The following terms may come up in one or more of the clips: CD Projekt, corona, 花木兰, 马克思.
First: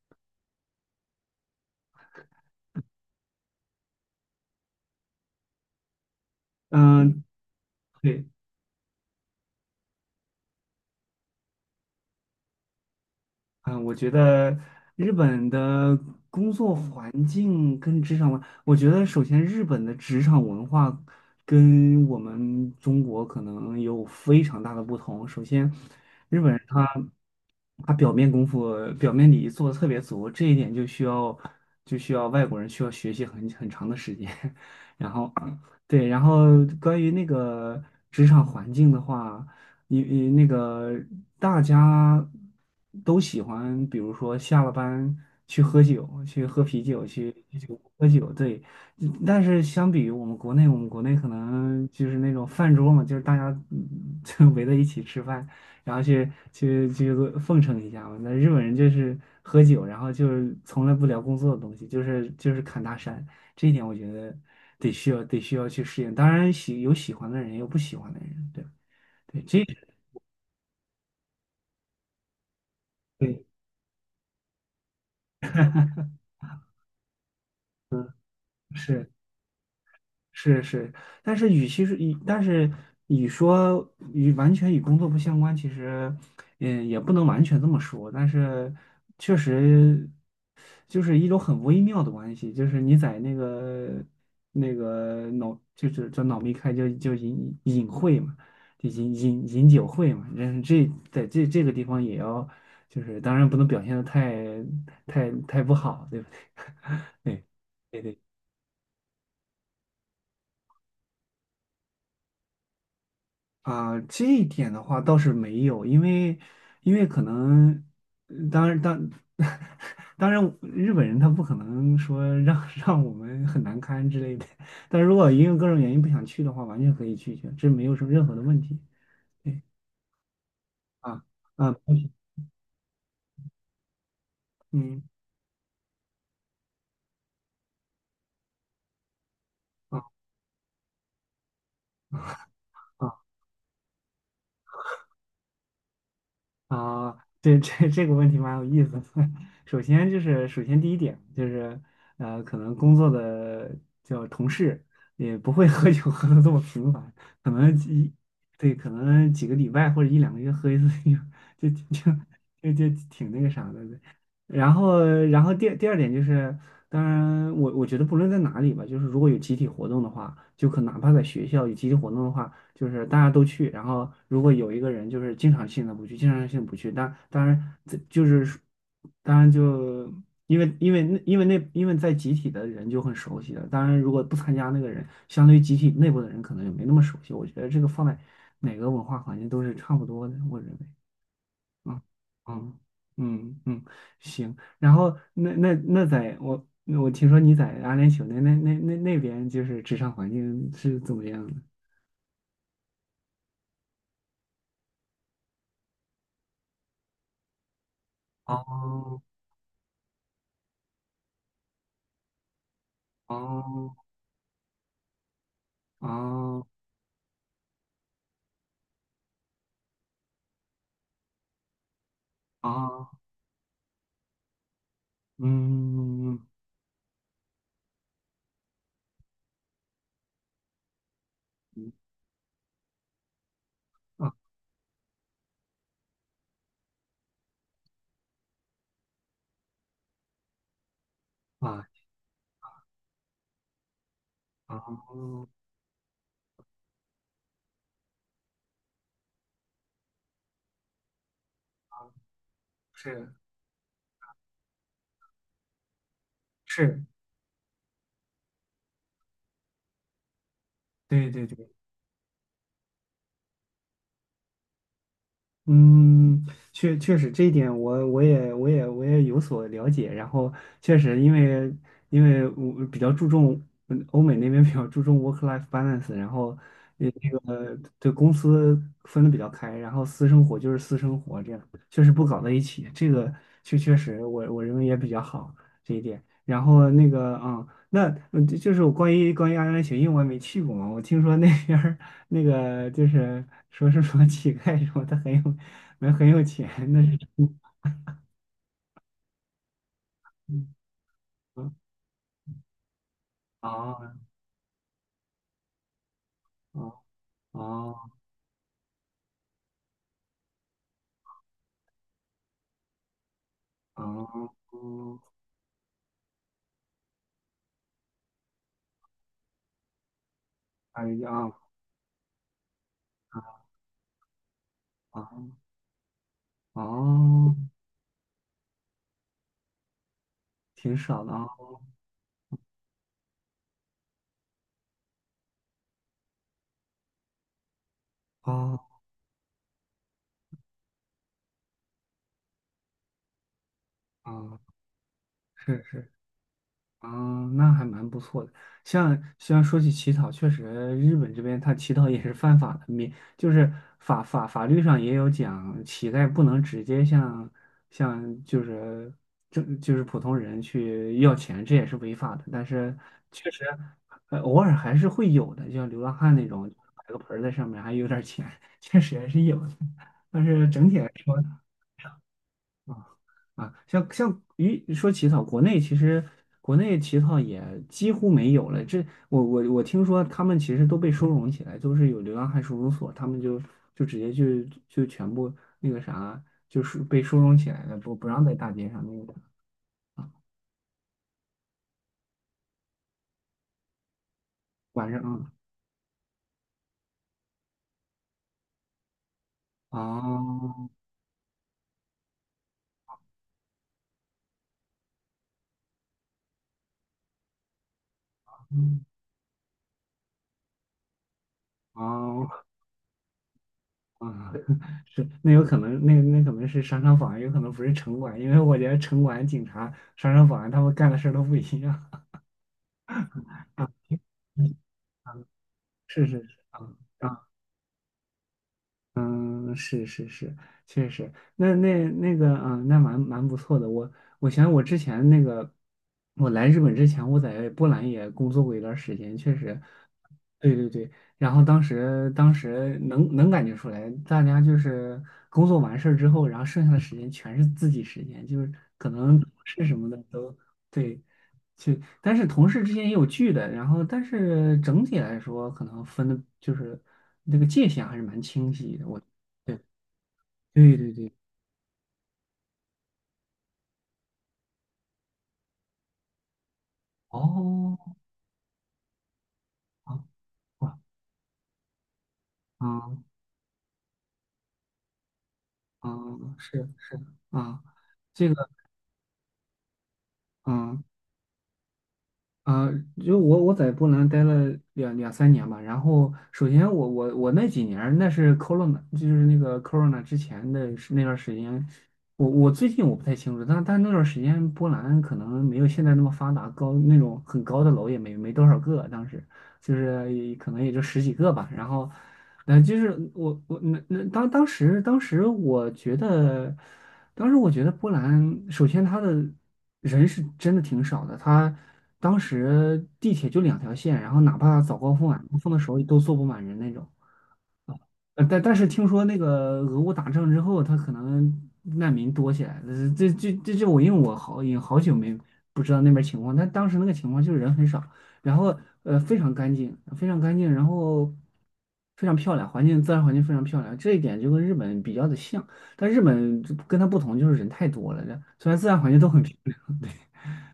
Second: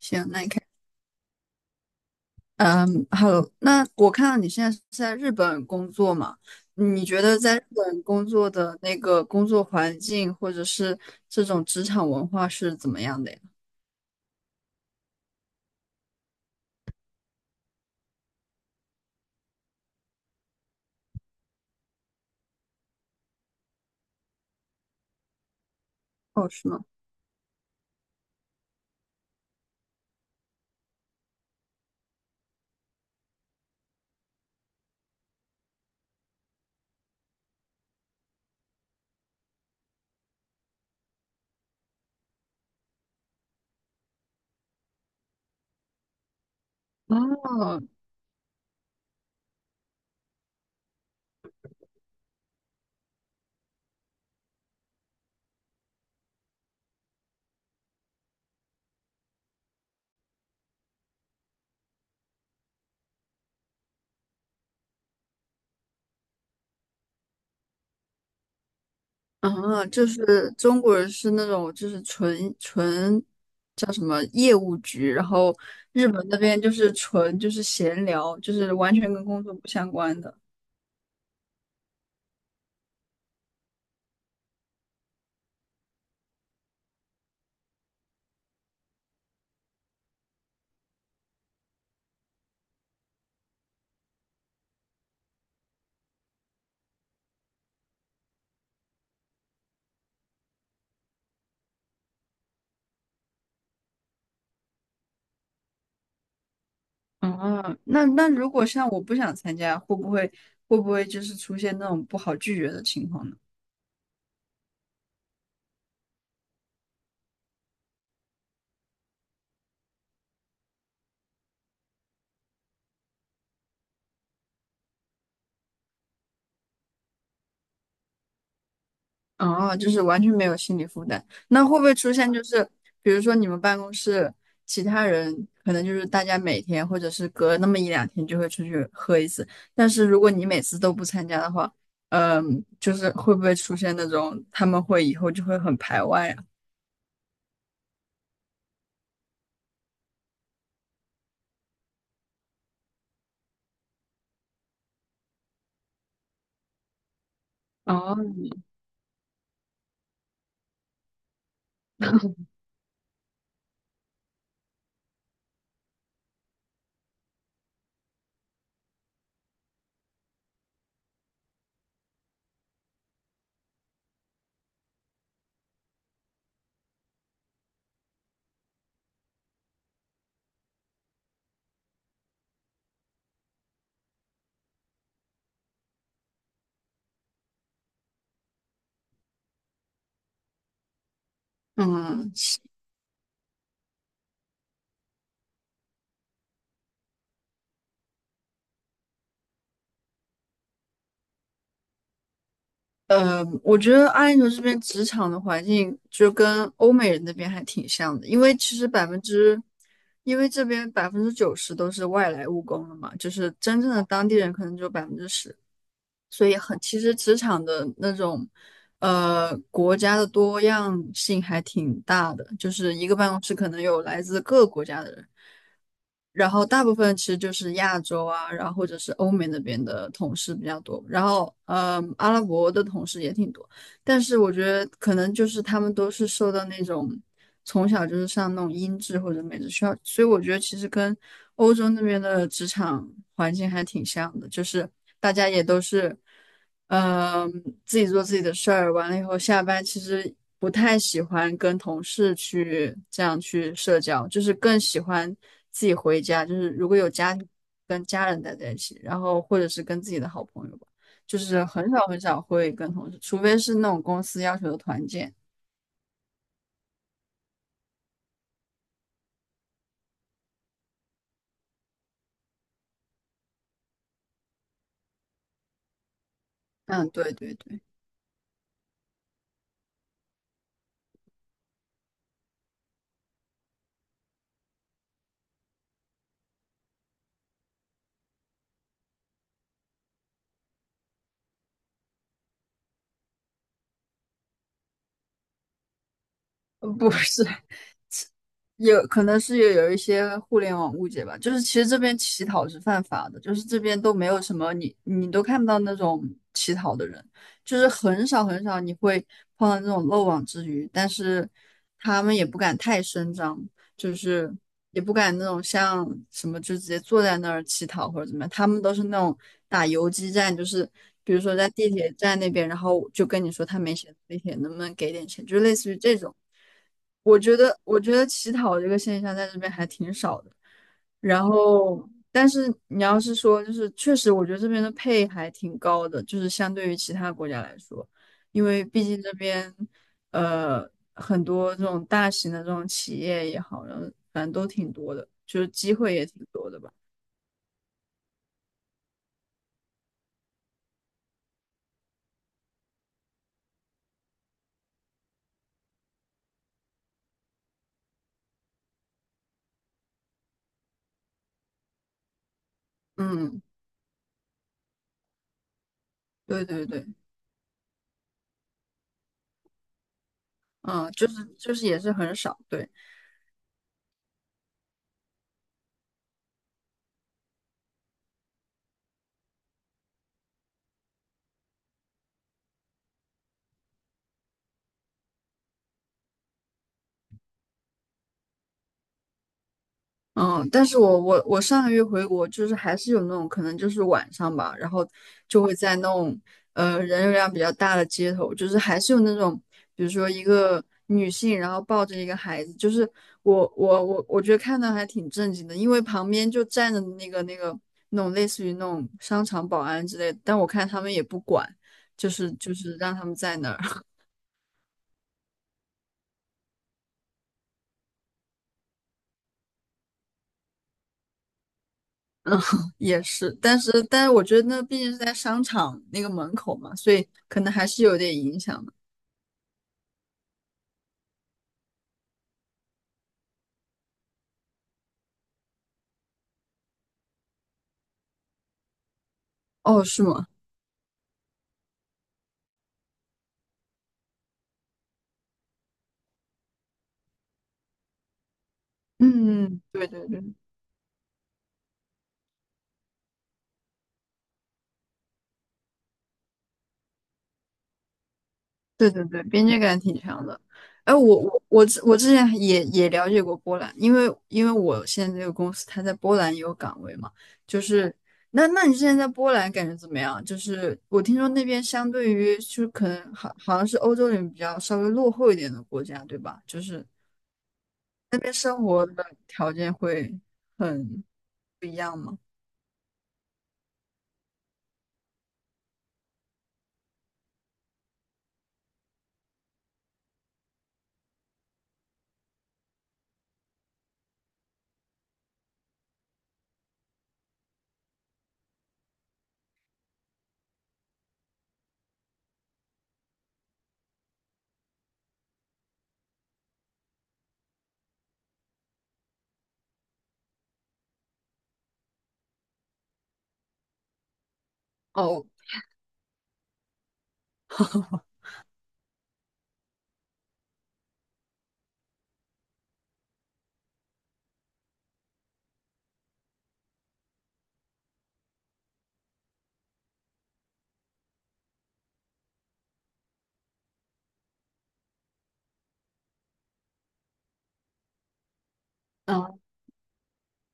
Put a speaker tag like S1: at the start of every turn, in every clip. S1: 行，那你看，嗯，好，那我看到你现在是在日本工作嘛？你觉
S2: 嗯，
S1: 得在日本工
S2: 对，
S1: 作的那个工作环境，或者是这种职场文化是怎么样的呀？
S2: 嗯，我觉得日本的工作环境跟职场文，我觉得首先日本的职场文化跟我们中国可能有非常大的不同。首先，日
S1: 哦，
S2: 本人
S1: 是吗？
S2: 他表面功夫、表面礼仪做的特别足，这一点就需要外国人需要学习很长的时间。然后，对，然后关于那个职场环境的话。你那个大家都喜欢，比如说下了班去喝酒，去喝啤酒，去去酒
S1: 哦，
S2: 喝酒，对。但是相比于我们国内，我们国内可能就是那种饭桌嘛，就是大家就围在一起吃饭，然后去奉承一下嘛。那日本人就是喝酒，然后就是从来不聊工作的东西，就是侃大山，这一点我觉得得需要去适应。当然有喜欢的人，也有不喜欢的人，对吧。对，
S1: 啊，就是中国人是那种就是纯
S2: 对，
S1: 叫什么业务局，然后日本那边就是纯就是闲聊，就是完
S2: 是
S1: 全跟工作不相关的。
S2: 是是，但是与说与完全与工作不相关，其实，也不能完全这么说，但是确实就是一种很微妙的关系，就是你在那个那个脑，就是叫脑密开就隐隐晦嘛，就饮饮饮酒会嘛，这这在这这个地方也要，就是当然不能表现的太不好，对不对？
S1: 哦，
S2: 对。对
S1: 那
S2: 对
S1: 那如果像我不想参加，会不会就是出现那种不好拒绝的情况呢？
S2: 啊，这一点的话倒是没有，因为可能，呃当然当 当然，日本人他不可能说让 让我们很难堪之类的，但如果因为各种原因不想去的话，完全可以拒绝，这没有什么任何的问题。对
S1: 哦，就是完全没有心理负
S2: 啊
S1: 担。那
S2: 啊，
S1: 会不会出现就是，比如说你们办公室其
S2: 嗯
S1: 他人可能就是大家每天或者是隔那么一两天就会出去喝一次，但
S2: 啊。
S1: 是如果你每次都不参加的话，嗯，就是
S2: 啊
S1: 会不会出现那种他们会以后就会很排外啊？
S2: 啊，对这这个问题蛮有意思的 首先就是，首先第一点就是，可能工作的叫同事也不会喝酒 喝的这么频繁，可能一
S1: 哦，
S2: 对，可能几个礼拜或者一两个月喝一次酒，就就就挺那个啥的。然后，然后第二点就是，当然我觉得不论在哪里吧，就是如果有集体活动的话，就哪怕在学校有集体活动的话。就是大家都去，然后如果有一个人就是经常性的不去，经常性地不去，但当然这就是说当然就因为在集体的人就很熟悉了，当然如果不参加那个人，相对于集体内部的人可能就没那么熟悉。我觉得这个放在哪个文化环境都是差不多的，我认为。嗯
S1: 嗯，
S2: 嗯嗯嗯，行。然后那在我听说你在阿联酋那边就是职场环境是怎么样的？
S1: 我觉得阿联酋这边职场的环境就跟欧美人那边还挺像的，
S2: 哦
S1: 因为这边90%都是外来务工了嘛，就是真正
S2: 哦
S1: 的当地人可能只有10%，所以
S2: 哦
S1: 很，其实职场的那种，国家的多样性还挺大的，就是一
S2: 哦，
S1: 个办公室可能有来自各个国家的人，
S2: 嗯
S1: 然后大部分其实就是亚洲啊，然后或者是欧美那边的同事比较多，然后，
S2: 嗯
S1: 阿拉伯的同事也挺多。但
S2: 啊
S1: 是我觉得可能就是他们都是受到那种从小就是上那种音质或者美制学校，所以我觉得其实跟欧
S2: 啊
S1: 洲那边的职场环境还挺像的，就是大
S2: 哦，
S1: 家也都是，嗯、自己做自己的事儿，完了以后下班其实不太喜欢跟同事去这
S2: 是
S1: 样去社交，就是更喜欢自己回家，就是如果
S2: 是，
S1: 有家庭跟家人待在一起，然后或者是跟自己的好朋友吧。
S2: 对
S1: 就
S2: 对
S1: 是
S2: 对。
S1: 很少很少会跟同事，除非是那种公司要求的团建。
S2: 嗯，确确实这一点我也有所了解。然后确实因为我比较注重欧美那边比较注重 work-life balance，然后
S1: 嗯，
S2: 那
S1: 对对
S2: 个
S1: 对，
S2: 对公司分的比较开，然后私生活就是私生活，这样确实不搞在一起。这个确实我认为也比较好这一点。然后那个那就是我关于安联协因为我也没去过嘛，我听说那边儿那个就是说是什么乞丐什么，他很有没有很有钱，
S1: 呃
S2: 那
S1: 不
S2: 是
S1: 是，有可能是有一些互联网误解吧，就是其
S2: 嗯
S1: 实这边乞讨是犯法的，就是
S2: 啊
S1: 这边都
S2: 啊
S1: 没有什么你都看不到那种乞讨的人，就是
S2: 啊
S1: 很少很少你会碰到那种漏网之鱼，但是他们也不敢太声张，
S2: 啊！
S1: 就是也不
S2: 哦
S1: 敢那种像什么就直接坐在那儿乞讨或者怎么样，他们都是那种打游击战，就是
S2: 哎
S1: 比如
S2: 呀
S1: 说在地铁站那边，然后就跟你
S2: 啊
S1: 说他没钱，地铁能不能给点
S2: 啊
S1: 钱，就类似于这种。
S2: 啊！
S1: 我觉得乞讨这个现象在这边还挺少的。
S2: 挺少的啊
S1: 然后，但是你要是说，就是确实，我觉得这边的配还挺高的，就是相对于其他国家来说，因为
S2: 啊
S1: 毕竟这边，呃，很多这种大型的这种企业也好，然后反正
S2: 啊！
S1: 都挺多的，就是机
S2: 是
S1: 会也挺多的吧。
S2: 嗯，那还蛮不错的。像说起乞讨，确实日本这边他乞讨也是犯法的，免就是法律上也有讲，乞丐不能直接向就是就是普通人去要钱，这也是违法的。但是确
S1: 嗯，
S2: 实，偶尔还是会有的，就像流浪汉那
S1: 对
S2: 种，
S1: 对
S2: 摆
S1: 对，
S2: 个盆儿在上面还有点儿钱，确实还是有的。但是整体来
S1: 嗯，就
S2: 说，
S1: 是
S2: 啊。
S1: 就是也是很少，对。
S2: 啊，像于说起草，国内其实国内起草也几乎没有了。这我听说他们其实都被收容起来，就是有流浪汉收容所，他们就直接全部那个啥，就是被收容起来了，不让在大街上那个啥啊，
S1: 嗯，但是我上个月回国，就是还是有那种可能就是晚上吧，然后
S2: 晚上啊，
S1: 就会在那种呃人流量比较大的街头，就是还是有那种，比如说一个
S2: 哦
S1: 女性，然后抱着一个孩子，就是我觉得看到还挺震惊的，因为旁边就站着那种类似于那
S2: 嗯
S1: 种商场保安之类的，但我看他们也不管，就
S2: 哦
S1: 是就是让他们在那儿。
S2: 啊，是那有可能那可能是商场保安，有可能不是城管，因为我觉得城管、警察、商场保安他们干的事儿都不一样
S1: 嗯，也 是，但
S2: 啊，
S1: 是但是我觉得那毕竟是在商场那
S2: 是是
S1: 个
S2: 是
S1: 门口
S2: 啊。
S1: 嘛，所以可能还是有点影响的。
S2: 嗯，是是是，确实，那那那个，嗯，那蛮不错的。我想我之前那个，我来日本之前，我在波兰也工作过一段时间，确实，
S1: 哦，是吗？
S2: 对对对。然后当时能感觉出来，大家就是工作完事儿之后，然后剩下的时间全是自己时间，就是可能
S1: 嗯，嗯
S2: 是什
S1: 对
S2: 么的
S1: 对对
S2: 都对。去，但是同事之间也有聚的，然后但是整体来说，可能分的就是那个界限还是蛮清晰的。
S1: 对
S2: 我
S1: 对对，边
S2: 对
S1: 界感挺强的。
S2: 对对
S1: 哎，
S2: 对，
S1: 我之前也也了解过波兰，因为我现在这个公司它在波兰也有岗位嘛，就
S2: 哦，
S1: 是那你之前在波兰感觉怎么
S2: 啊
S1: 样？就是
S2: 哇，
S1: 我听说那边相对于就是可
S2: 啊
S1: 能好像是欧洲里面比较稍微落后一点的国
S2: 啊，
S1: 家，对吧？就
S2: 是
S1: 是
S2: 是啊，
S1: 那
S2: 这
S1: 边
S2: 个
S1: 生活的条件会
S2: 嗯。
S1: 很
S2: 啊、就我在波兰待了两三年吧，然后首先我那几年儿那是 corona，就是那个 corona 之前的是那段儿时间，我最近我不太清楚，但那段儿时间波兰可能没有现在那么发达，高那种很高的楼也没多少个，当时就是也可能也就十几个吧，然后，就是我那那当时当时我觉得。当时我觉得波兰，首先它的人是真的挺少的，它当时地铁就两条线，然后哪怕早高峰、晚
S1: 哦，
S2: 高峰的时候都坐不满人那种。但是听说那个俄乌打仗之后，他可能难民多起来了。这这这这，我因为我好也好久没不知道那边情况，但当时那个情况就是人很少，然后非常干净，非常干净，然后非常漂亮，环境自然环境非常漂亮。这一点就跟日本比较的像，但日本就跟它不同就是人太多了，这虽然自然环境都很漂
S1: 嗯
S2: 亮，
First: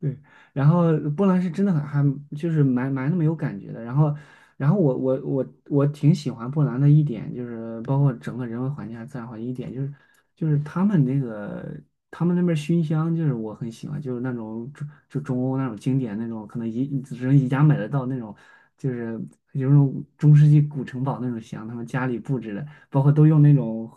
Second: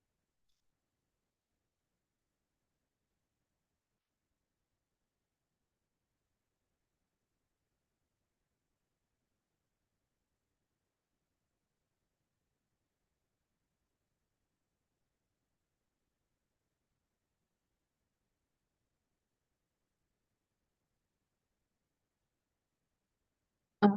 S2: 对，然后波兰是真的很还就是蛮那么有感觉的。然后，然后我挺喜欢波兰的一点就是，包括整个人文环境啊、自然环境一点就是，就是他们那个他们那边熏香，就是我很喜欢，就是那种中就中欧那种经典那种，可能宜只能宜家买得到那种，就是有那种中世纪古城堡那种香，他们家里布置的。包括都用那种，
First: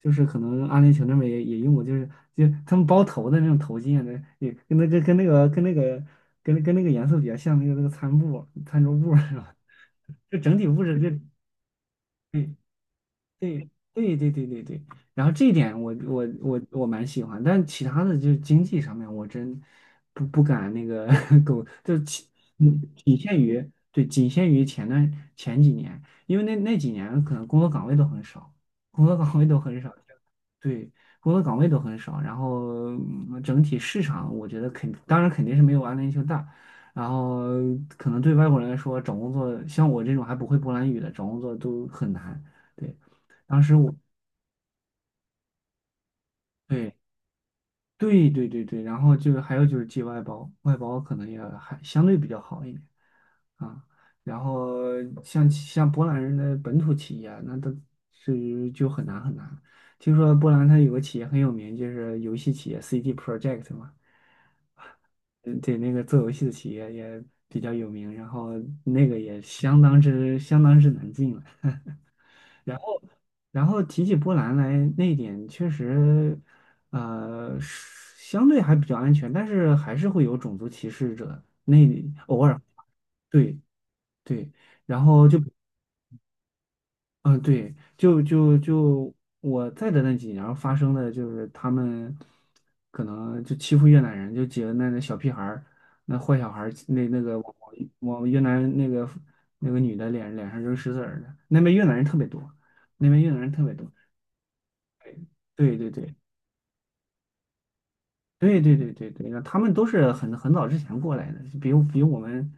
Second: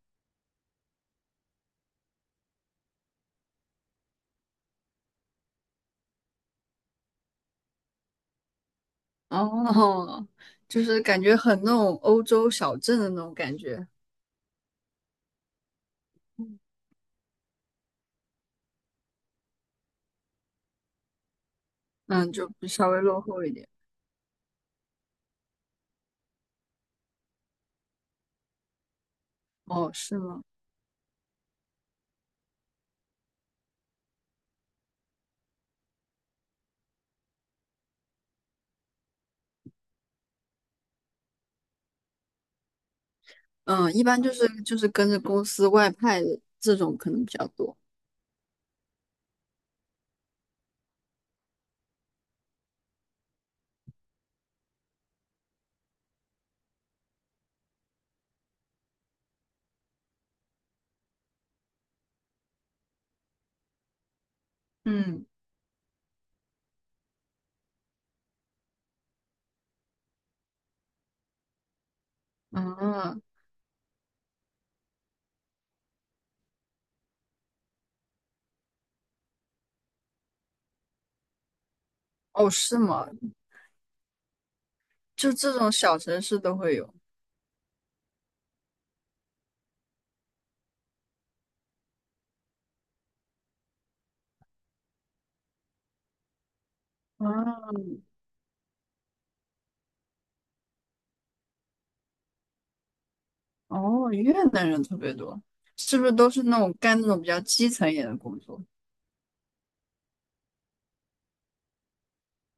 S2: 就是可能阿联酋那边也用过，就是就他们包头的那种头巾啊，那也跟那个颜色比较像，那个那个餐布餐桌布是吧？
S1: 哦，
S2: 就整体布
S1: 就
S2: 置
S1: 是
S2: 就。
S1: 感觉很那种欧洲
S2: 嗯。
S1: 小镇的那种感
S2: 对
S1: 觉，
S2: 对对对对对，然后这一点我蛮喜欢，但其他的就是经济上面，我真不敢那个 狗，就其
S1: 嗯，就比
S2: 嗯
S1: 稍微
S2: 仅
S1: 落
S2: 限
S1: 后一点。
S2: 于对仅限于前几年，因为那几年可能工作岗位都很少，工作岗位都很
S1: 哦，
S2: 少，
S1: 是吗？
S2: 对，工作岗位都很少，然后整体市场我觉得当然肯定是没有阿联酋大，然后可能对外国人来说找工作，像我这种还不会波兰语的找工作都很难。对。当时
S1: 嗯，
S2: 我
S1: 一般就是就是跟着公司外派的这种可能比较多。
S2: 对对对对对，然后就是还有就是寄外包，外包可能也还相对比较好一点啊。然后像波兰人的本土企业啊，那都是就很难很难。听说波兰它有个企业很有名，就是游戏企业 CDProject 嘛，
S1: 嗯
S2: 嗯对，那个做游戏的企业也比较有名，然后那个也相当之难进了。然
S1: 嗯，
S2: 然后提起波兰来，那一点确实，是相对还比较安全，但是还是会有种族歧视者，那里偶
S1: 哦，
S2: 尔，
S1: 是吗？
S2: 对对，然后
S1: 就
S2: 就，
S1: 这种小城市都会有。
S2: 嗯、对，就我在的那几年发生的就是他们可能就欺负越南人，就几个那那小屁孩儿，那坏小孩儿，那那个往
S1: 嗯，
S2: 往越南那个那个女的脸上扔石子儿的，那边越南人特别多，那边越南人特别多，
S1: 哦，越南人特别多，
S2: 对对
S1: 是不是
S2: 对。
S1: 都是那种干那种比较基层一点的工
S2: 对
S1: 作？
S2: 对对对对，那他们都是很很早之前过来的，比我们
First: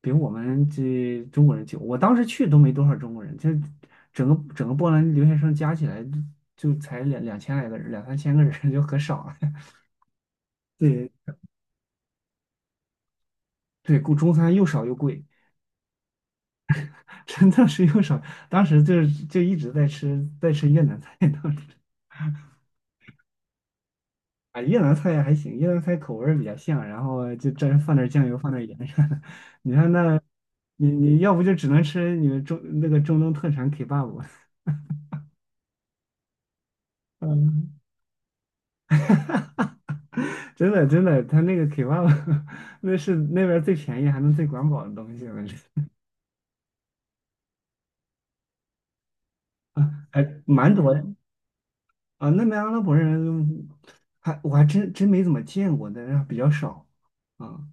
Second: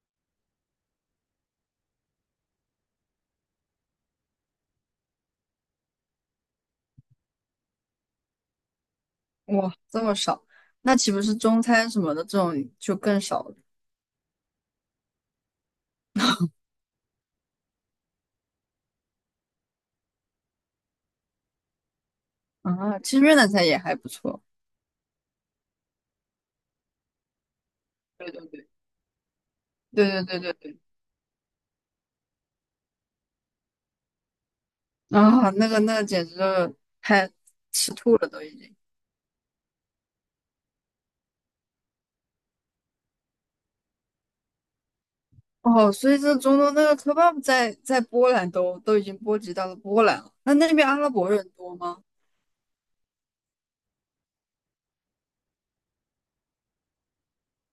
S2: 比我们这中国人久。我当时去都没多少中国人，就整个整个波兰留学生加起来就才两千来个人，两三千个人 就很少了。
S1: 哇，这么少，那
S2: 对
S1: 岂不是中餐什么的这种就更少了
S2: 对，顾中餐又少又贵，真的是又少。当时就是就一直在吃越南菜，当时。
S1: 啊？其实越南菜也还不错。
S2: 啊，越南菜还行，越南菜口味儿比较像，然后就真放点儿酱
S1: 对
S2: 油，
S1: 对
S2: 放点儿
S1: 对
S2: 盐啥的。你看那，
S1: 对对对对
S2: 你要不就只能吃你们中那个中东特产 kebab，
S1: 对啊，那个那个简直就 太
S2: 嗯，
S1: 吃吐了都已经。
S2: 真的真的，他那个 kebab 那是那边儿最便宜还能最管饱的东西了，这
S1: 哦，所以这中东那个 kebab 在波兰都已经波及到了波
S2: 啊，
S1: 兰了。
S2: 还
S1: 那那
S2: 蛮
S1: 边
S2: 多
S1: 阿
S2: 的
S1: 拉伯人多吗？
S2: 啊。那边阿拉伯人还我还真真没怎么见过但是比较少啊。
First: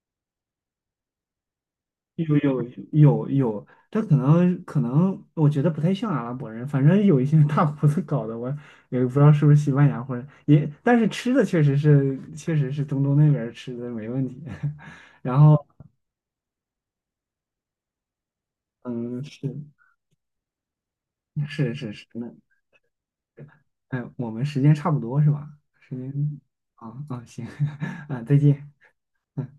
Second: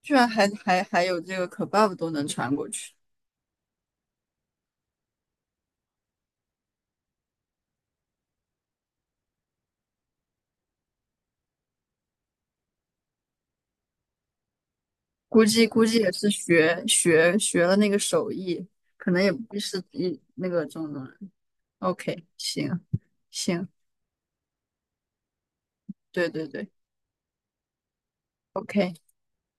S1: 居然还有这个 kebab 都能
S2: 有
S1: 传
S2: 有
S1: 过去，
S2: 有，这可能可能，我觉得不太像阿拉伯人，反正有一些 大胡子搞的，我也不知道是不是西班牙或者也，但是吃的确实是确实是中东那边儿吃的没问题。然
S1: 估
S2: 后
S1: 计估计也是学了那个手艺，可
S2: 嗯，
S1: 能也
S2: 是
S1: 不是一那个中东人。
S2: 是是是，
S1: OK，
S2: 那
S1: 行行。
S2: 哎，我们时间差不多是吧？时
S1: 对
S2: 间
S1: 对对
S2: 啊啊行 啊，再见。
S1: ，OK。
S2: 嗯